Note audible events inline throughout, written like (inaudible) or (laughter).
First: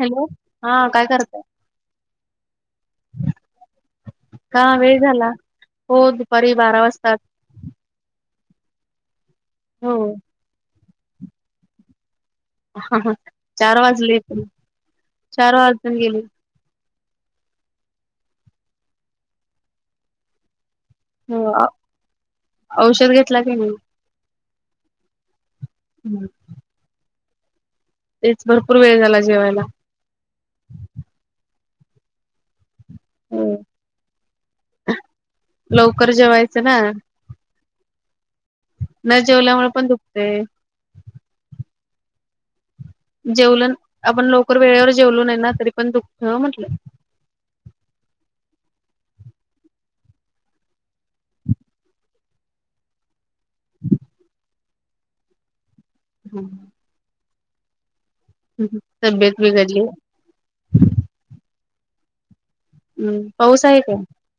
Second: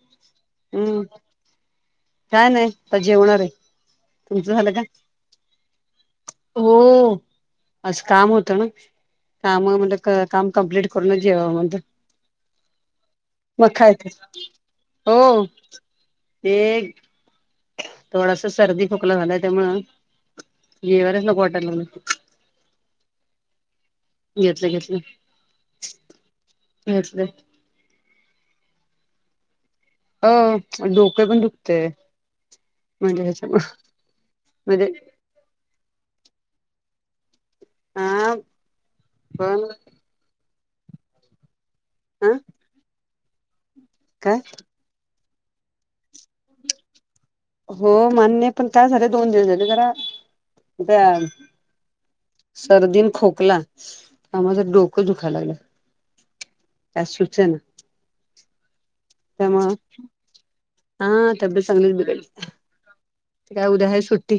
Hello हा काय हम्म करतय. काय नाही आता जेवणार आहे तुमचं झालं का. वेळ झाला हो दुपारी बारा वाजता. असं काम होत ना काम हो म्हणे काम कमप्लीट करूनचव म्हणत. चार मखा यथ वाजले तरी. हो चार वाजून गेले ते. थोडासा सर्दी फुकला झालाय त्यामु येवरच नको हो औ वाटायला लागल. औषध घेतला की नाही. घेतलं घेतलं. हम्म. ह. तेच भरपूर वेळ झाला जेवायला. अ डोके पण दुखते म्हणजे हो ह्याच्या म्हणजे. लवकर जेवायचं ना. हा. न जेवल्यामुळे पण दुखतेय. आह. जेवलं आपण लवकर वेळेवर जेवलो नाही ना तरी पण दुःख म्हटलं. हो मान्य पण काय झाले दोन दिवस झाले जरा. सर्दीन खोकला माझं डोक दुखायला लागलं हम्म त्या शूच ना हम् तब्येत बीघली हा तबल संांली बिघडली ह ते काय उद्या आहे सुट्टी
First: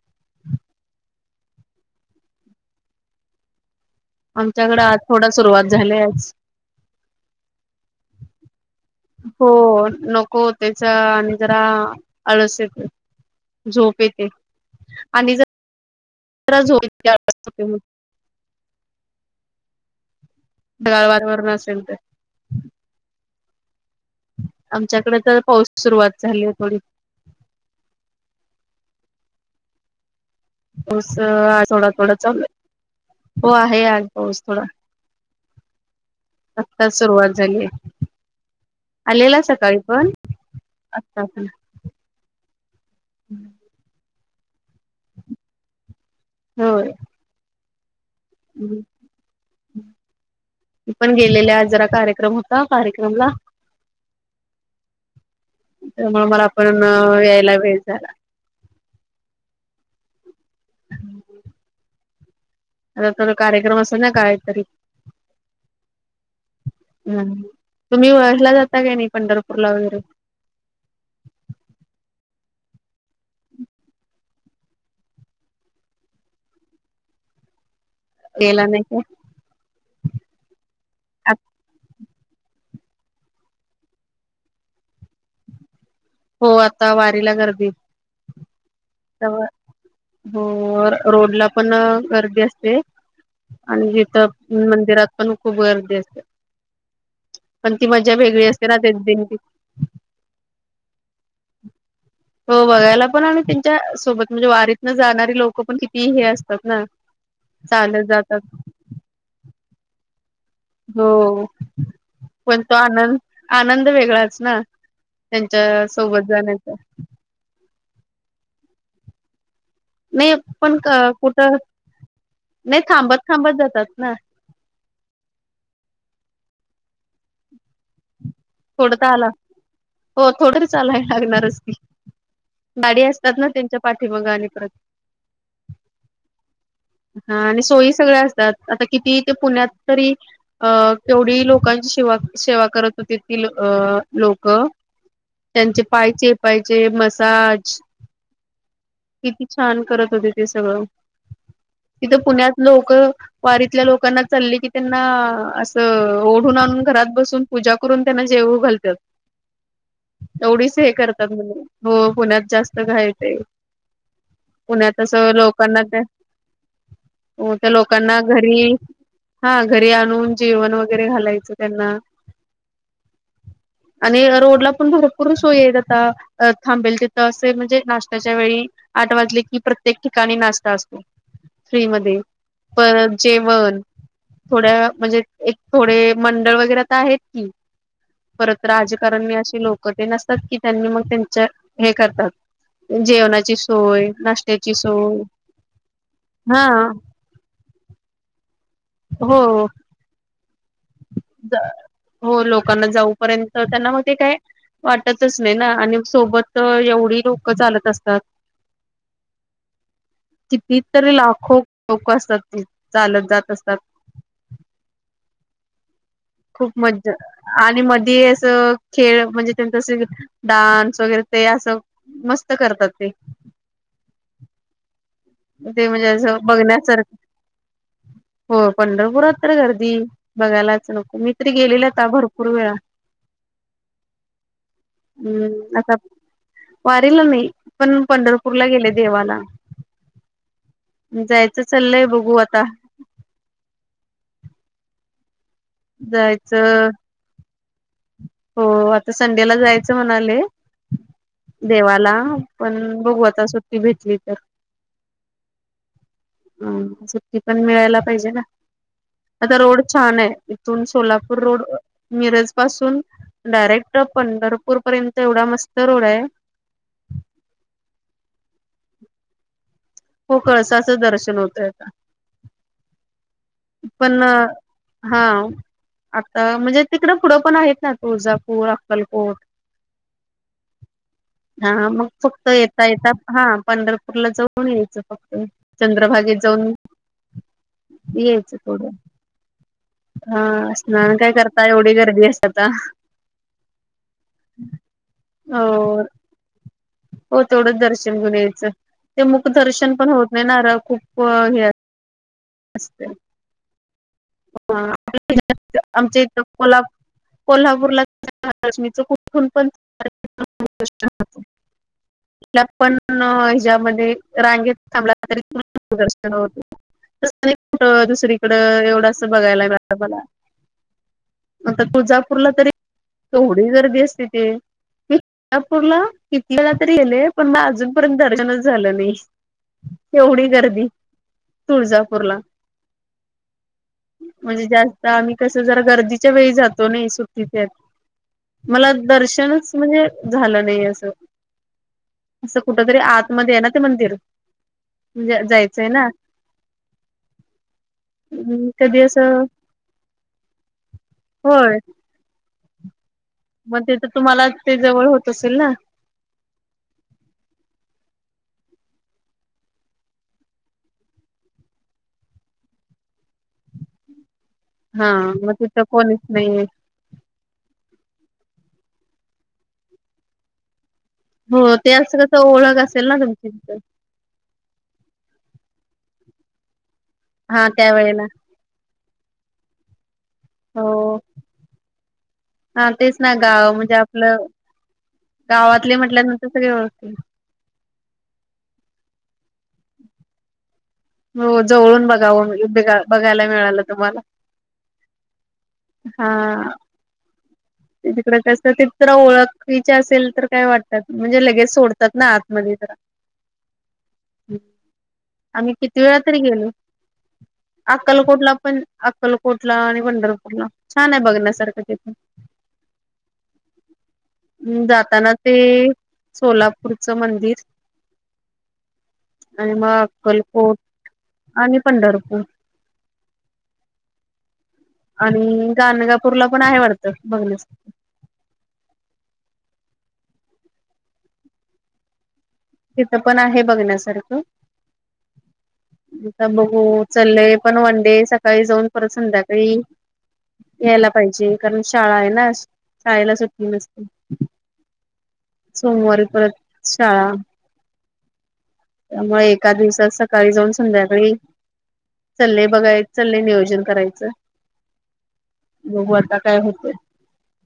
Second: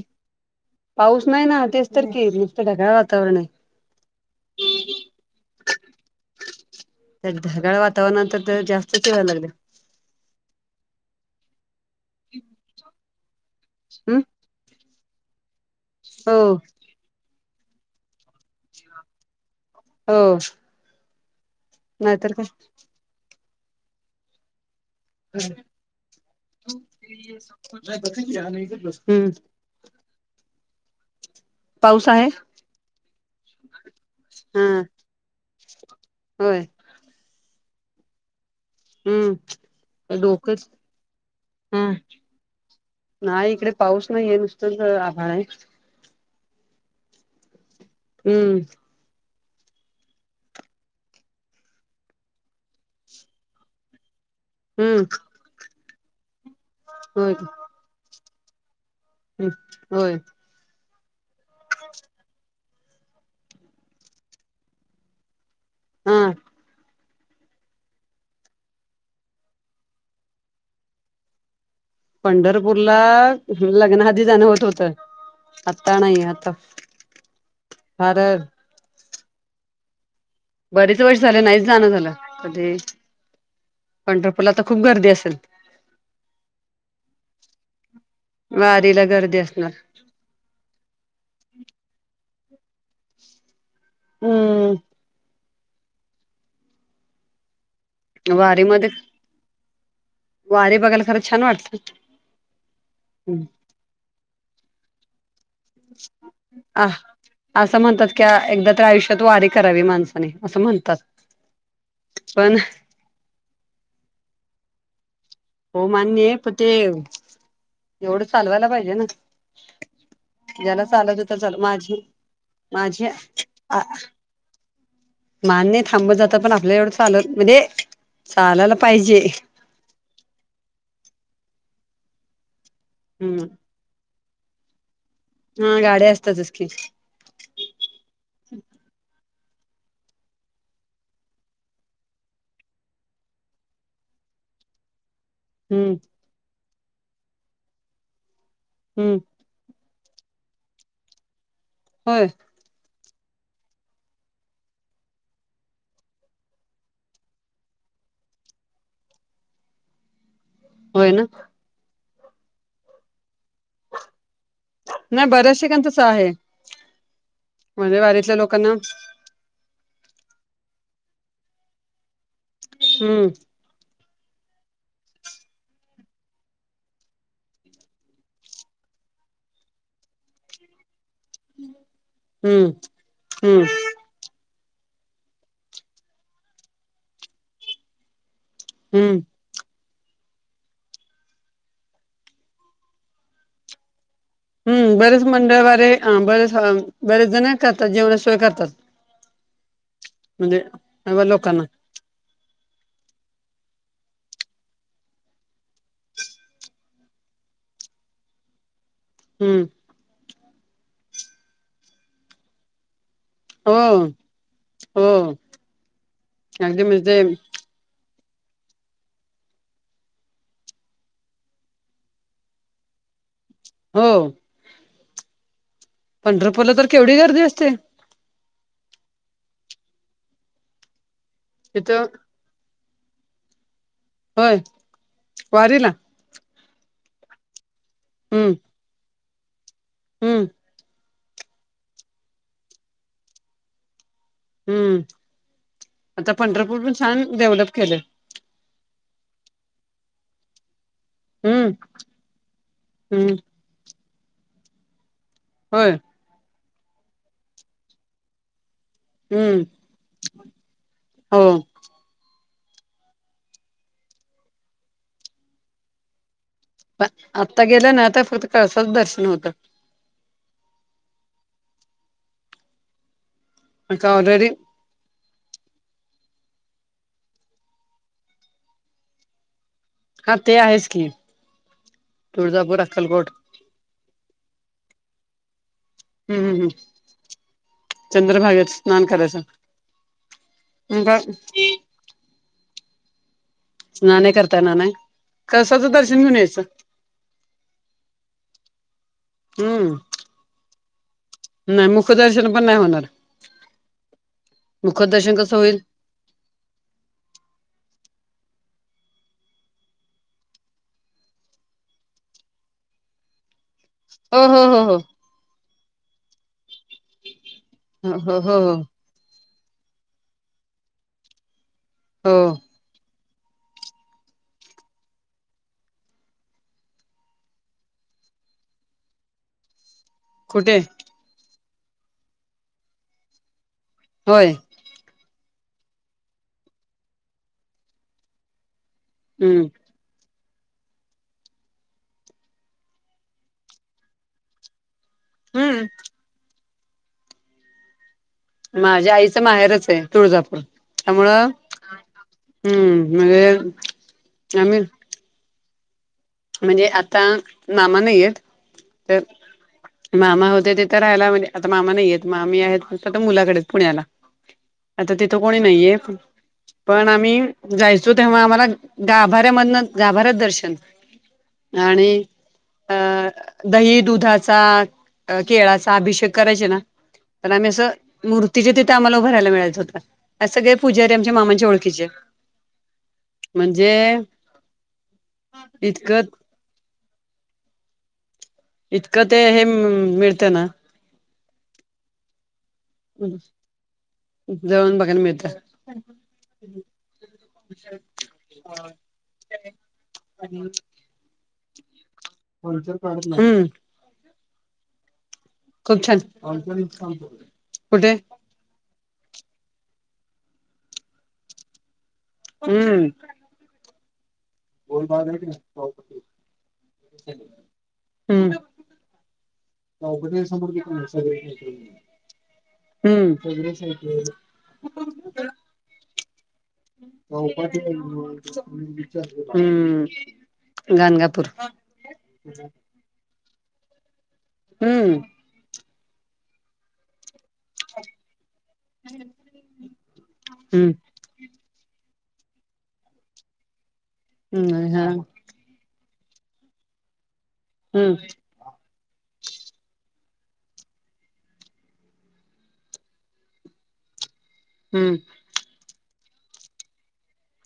पाऊस नाही ना तेच तर के ढगाळ वातावरण आहे आमच्याकडें आज थोडा सुरुवात झाले आज तर ढगाळ वातावरण तरर जास्तचेवा लागत हो नको त्याचा आणि जरा अळस येत झोप हम् येते आणि ज हो ज झप हो गाळवाारवरून असेल तर नाहीतर काय आमच्याकडे तर काय पाऊस सुरुवात झालीय थोडी हम्म पाऊस थोडा पाऊस थोडा आहे चालू हो आहे आज पाऊस थोडा हा होय आत्ताच सुरुवात झाली हम्म आलेला सकाळी पण डोकंच असता हम नाही इकडे पाऊस नाहीये नुसतंच आभाड आहे हो हम्म पण गेलेले जरा कार्यक्रम होता कार्यक्रमला (inaudible) हम्म त्यामु मला पण होय यायला वेळ झाला ह् होय हम् आ तर कार्यक्रम असेल ना कायतरी हा हम् तुम्ही वळला जाता काय नाही पंढरपूरला वगैरे पंढरपूरला लग्नाआधी जाणं होत होतं आतणयत तेला नाही का बरेच वर्ष झाले नाहीच जाणं झालं कधी पंढरपूरला तर खूप गर्दी असेल हो आता वारीला गर्दी वारीला गर्दी असणार. हो रोड ला पण गर्दी असते आणि जिथ हम्म मंदिरात पण खूप गर्दी असते पण ती मजा वेगळी असते ना ते दिन वारे बघाल खरच हो बघायला पण आणि त्यांच्या सोबत म्हणजे वारीतन जाणारी लोक पण किती हे असतात ना अ असं चालत म्हणतात की जातात एकदा तर आयुष्यात वारी करावी माणसाने असं म्हणतात हो पण तो आनंद आनंद वेगळाच ना हो त्यांच्या मान्य सोबत आहे पण ते जाण्याचा एवढं चालवायला पाहिजे ना नाही पण ज्याला चालत हो तर चाल कुठं माझी नाही माझी थांबत थांबत जातात ना मान नाही थांबत जात पण आपलं एवढं चालत म्हणजे चालायला थोड तर पाहिजे. आला हो थोड चालाय लागणारच ती गाडी असतात हम्म ना त्यांच्या पाठी मग आणि परत हा गाड्या असतात असी हा आणि सोयी सगळ्या असतात आता किती ते पुण्यात तरी अ केवढी लोकांची शेवा सेवा करत होती त अ लोक त्यांचे हम्म पायचे पायचे मसाज हम्म छान करत होते ते सगळं तिथं होय पुण्यात लोक वारीतल्या लोकांना चालली की त्यांना असं ओढून आणून घरात बसून पूजा करून त्यांना जेव घालतात एवढीच हे होय ना करतात म्हणजे हो पुण्यात जास्त घायचंय पुण्यात अस नाही बऱ्याच लोकांना ठिकाणतच आहे हो त्या म्हणजे लोकांना वारीतल्या लोकांना घरी हा घरी आणून जेवण वगैरे घालायचं त्यांना हम्म आणि रोडला पण भरपूर सोय येत आता थांबेल तिथं असे म्हणजे नाश्त्याच्या वेळी आठ वाजली की प्रत्येक ठिकाणी नाश्ता असतो फ्री म हम्म पण हम्म जेवण थोड्या म्हणजे एक थोडे मंडळ वगैरे तर आहेत की परत हम्म राजकारण मी अे लोक नसतात की त्यांनी मग त्यां हे करतात जेवणाची सोय नाश्त्याची हम्म सोय बरेच मंडळ वारे बरेच हा बरेच जण करतात जेवणाशिवाय करतात हो म्हजे हो लोकांना जाऊपर्यंत त्यांना मग ते काय वाटतच नाही ना आणि सोबत एवढी लोक चालत असतात हम्म किती तरी लाखो लोक असतात चालत जात ह असतात ह खूप मज्जा आणि मध्येी असं खेळ म्हणजे त्यांच डान्स वगैरे ते असं मस्त करतात ते हो ते म्हणजे असं पंढरपूरला तर बघण्यासारखं केवढी गर्दी असते हो पंढरपुरात तर गर्दी बघायलाच नको, मी त गेलेले तिथं आ भरपूर पुूड वेळा होय हम्म वारीला आता वारला नाही पण हम्म पंढरपूरला गेले देवाला हम्म जायचं चाललंय बघू आता हम्म आता पंढरपूर जायचं पण छान डेव्हलप केलं हो आता संडेला जायचं म्हणाले हम्म देवाला पण हम्म भगवता सुट्टी भेटली तर होय हम सु्टी पण मिळायला पाहिजे ना आता हम्म रोड छान आहे. इथून हो सोलापूर रोड मिरज पासून डायरेक्ट पंढरपूर पर्यंत एवढा मस्त रोड आहे. पण आत्ता गेलं ना. आता फक्त कळसाच दर्शन होतं. हो कळसाचं दर्शन होतय का. इप ना ऑलरेडी हा आता म्हणजे तिकडं पुढं पण आहेत ना तुळजापूर अक्कलकोट हा ते आहेच की हा मग फक्त तुळजापूर येता येता अक्कलकोट हा पंढरपूरला ज कोण यायचं फक्त चंद्रभागेत हम्म जाऊन यायच हच स्नान करायचं. हा स्नान काय करता एवढी गर्दी असतात आात नाण्या करताय नाना कळसाच हो दर्शन घेऊन यायचं. हो तेवढंच दर्शन घेऊन यायचं. ते मूक दर्शन पण हम्म होत नाही होणार खूप नाही मुखदर्शन पण नाही होणार असते मुखदर्शन कसं होईल. आमचे इथला कोल्हापूरला कुठून पण पण हांच्यामध्ये हो हो रांगेत हो हो थांबला तरीन हो, थेट हो दुसरीकड हो हो एवढं अस बघायला मिळा मला मग हो तुळजापूरला तरी तेवढी गर्दी असते. ते मी तुळजापूरला कीती वेळा तरी गेले पण मग अजूनपर्यंत दर्शनच झालं नाही. एवढी कुठे गर्दी तुळजापूरला.. होय म्हणजे जास्त आम्ही कस जरा गर्दीच्या वेळी जातो. नाही सुट्टीच्यात मला हम्म दर्शनच म्हणजे झालं नाही असं असं कुठ तरी आतमध्येध्ये आहे ना ते मंदिर जायचंय हम्म ना् माझ्या आईचं माहेरच आहे तुळजापूळ त्यामुळं होय हम् म्हणजे मग ते तर तुम्हाला ते आम्ही जवळ होत असेल ना, म्हणजे आता मामा नाहीयेत तर मामा होते तेथ तर राहायला म्हणजे आता मामा नाहीयेत मामी आहेत मुलाकडेच पुण्याला हा आता मग कोणी तिथं नाहीये कोणीच नाहीे. पण आम्ही जायचो तेव्हा आम्हाला गाभाऱ्यामधन गाभाऱ्यात दर्शन हो ते आणि असं कसं ओळख अ असेल ना तुमची तिथं दही दुधा केळाचा अभिषेक कराय ना आम हा त्या वेळेला तिच्या तिथे आम्हाला उभरायला मिळायचं हों, अस सगळे पूजारी हो आमच्या मामांच्या ओळखीचे हा तेच ना गाव म्हणजे आपलं गावातले इतकं म्हटल्यानंतर सगळे व्यवस्थ इतकं ते हे मिळते ना हो जवळून बघाव बघायला मिळालं तुम्हाला जवळून बघाय मिळत. हा तिकडे कस तित ओळखच असेल तर काय वाटत. म्हणजे लगेच सोडतात ना आत कोचर काढ (inaudible) आम्ही किती खूप वेळा छान तरी गेलो कुठे अक्कलकोटला पण अक्कलकोटला आणि पंढरपूरला छान आहे बघण्यासारखं तिथून हम्म ् जाताना ते सोलापूरचं मंदिर. हम्म आणि मग अक्कलकोट हम्म आणि पंढरपूर सग आणि गणगापूरला पण आहे वाटत बघण्यास हम्म गानगापूर तिथं पण आहे बघण्यासारखं हम्म. ता बघु- चाले पण वन डे सकाळी जाऊन परत संध्याकाळी हम्म. यायला. पाहिजे कारण शाळा आहे ना शाळेला सुट्टी नसते. हम् हा सोमवारी परत शाळा हां त्यामुळेग एका दिवसात सकाळी जाऊन संध्याकाळी चललेय बघाय चाले नियोजन करायचं. हम्म बघू आता काय होते.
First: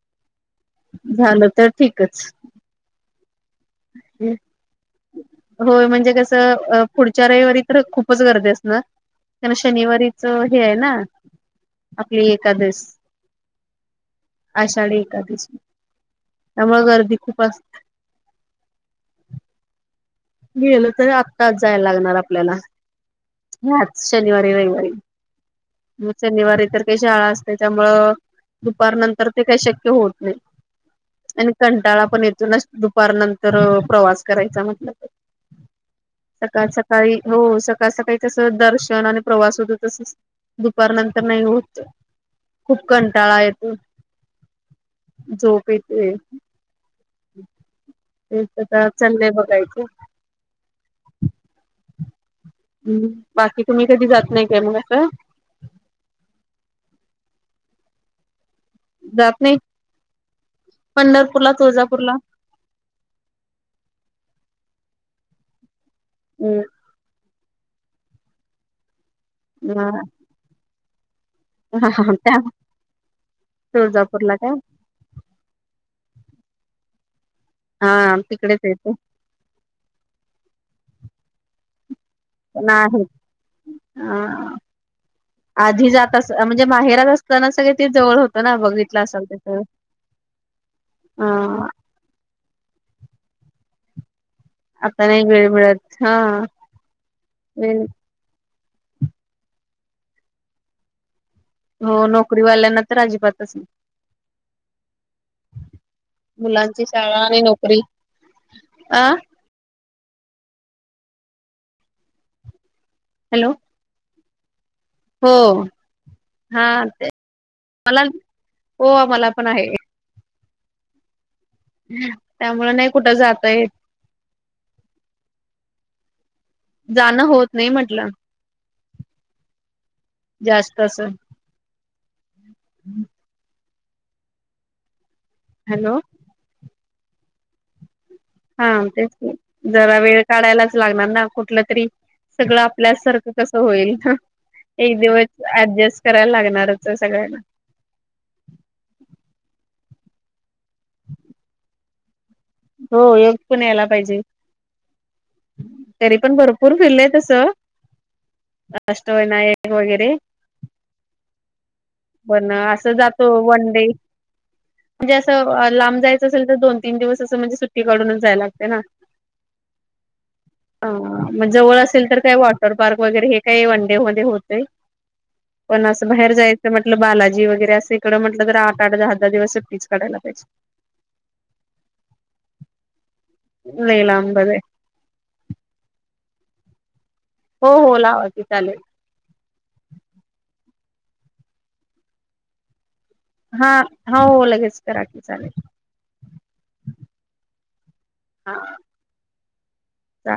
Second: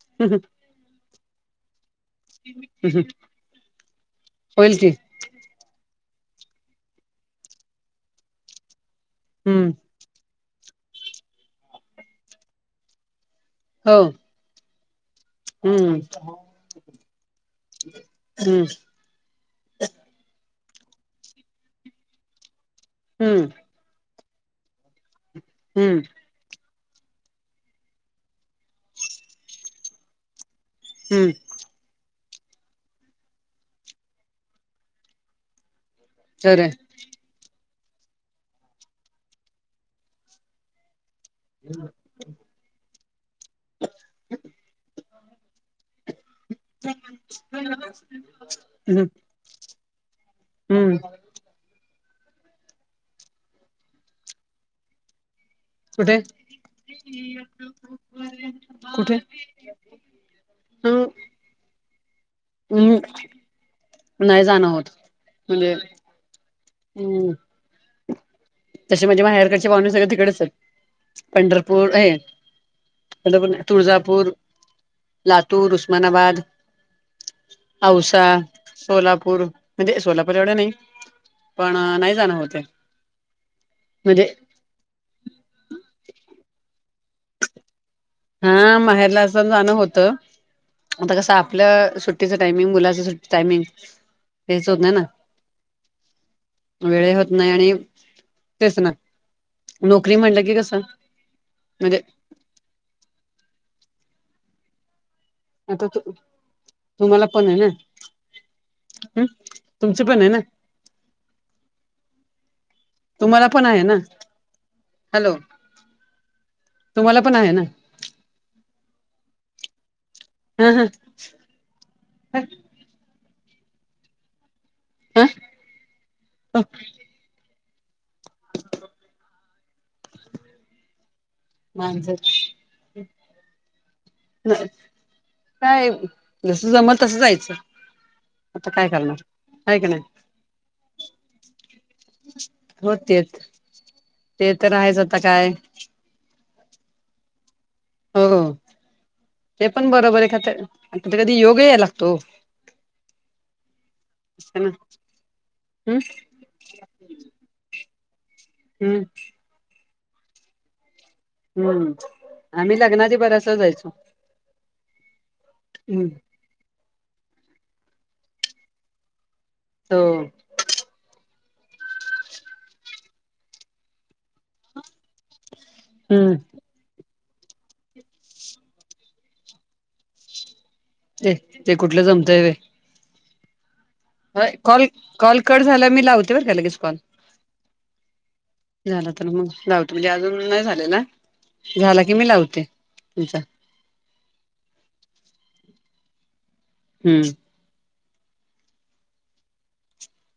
सगं (unintelligible) झालं तर ठीकच. हम् हम (unintelligible) ह (unintelligible) होय म्हणजे कसं, पुढच्या रविवारी तर खूपच गर्दी असनार. कारण हम्म शनिवारीच हे आहे ना, आपली एकादस. हो. आषाढी एकादशी, हम्म त्यामुळे गर्दी खूप असते. हम्म. गेलं तर आत्ताच जायला लागणार आपल्याला. हम्म. याच शनिवारी, रविवारी, हम्म. मग शनिवारी तर काही शाळा असते त्यामुळं दुपार नंतर ते काही शक्य होत नाही. हम्म. आणि कंटाळा पण येतो ना दुपार नंतर प्रवास करायचा म्हटल तर. सकाळ, खरंय सकाळी, हो सकाळ सकाळी तस दर्शन आणि प्रवास होत तस दुपार नंतर नाही होत खूप कंटाळा येतो. झोप येते तेच आता हम्म चले बघायचे. हम्म. हम्, बाकी तुम्ही कधी जात नाही काय मग असं? कुठे? कुठे जात नाही, पंढरपूर ला तुळजापूरला हम् (unintelligible) नाही जाणं आहोत म्हणजे (unintelligible) हम् (unintelligible) हम्. तसे माझ्या माहेरकडचे पाहुणे हा सगळे तिकडेच आहेत. पंढरपूर हा आहे. त्या पंढरपूर, तुळजापूर तुळजापूरला काय लातूर, उस्मानाबाद, हा औसा, तिकडेच येते सोलापूर पूर म्हणजे सोलापूर एवढे नाही, पण नाही जाणं होत. नाही. म्हणजे. आधी जात अस, म्हणजे माहेरात असताना सगळे ते जवळ होत. हा माहेरला अस जाणं होतं, आता कसं हा आपलं सुट तिचं टायमिंग, मुलाच टायमिंग तेच होत नाही ना, आता वेळ मिळत हा वेळ होत नाही आणि वेळ तेच ना, नोकरी म्हणलं की कसं म्हणजे हो नोकरीवाल्यांना तर अजिबातच नाही आता मुलांची शाळा तुम्हाला आणि पण आहे नोकरी अ तुमच पण आहे ना? तुम्हाला हॅलो पण आहे ना. हो, हॅलो हा, ते तुम्हाला पण आहे ना मला हो मला पण आहे. हा, हा, त्यामुळे नाही कुठं जाता येत. ह (unintelligible) जाणं होत नाही म्हटलं. जास्त अस. माणस काय हॅलो (unintelligible) जस जम तसं जायचं. हा आता काय तेच करणार आहे का जरा नाही वेळ काढायलाच लागणार ना कुठलं तरी सगळं आपल्या हो सारखं तेच कस होईल ते तर एक आहेच आता दिवस काय ऍडजस्ट करायला लागणारच सगळ्यांना हो ते पण बरोबर आहे ख तर कधी योग या लागतो. हो योग पण यायला पाहिजे ना. हम्म तरी पण बरोर पूर फिरलंय तस हम्म अष्टविनायक वगैरे हम्म बण आम्ही अस लग्नाआधी जातो बऱ्याचदा वन डे जायचो म्हणजे असं लांब जायचं. तर दोन तीन दिवस असं म्हणजे सुट्टीकडूनच जाय लागते ना. हो. ह मग जवळ असेल तर काही वॉटर पार्क वगैरे हे काही वनडे मध्ये होतय. पण असं बाहेर जायचं. म्हटलं बालाजी वगैरे असं इकडं म्हटलं तर आठ आठ दहा दहा दिवसट्टी क काढयला पाहिजे. ए ते कुठलं जमतय. लला कॉल कॉल कट झाला मी लावते बर काय लगेच कॉल हो हो लावाची चालेल. झाला तर मग लावतो म्हणजे अजून नाही झाले ना झाला की मी लावते तुमचा हा हो लगेच करा क चालेल. हम्म. ह का?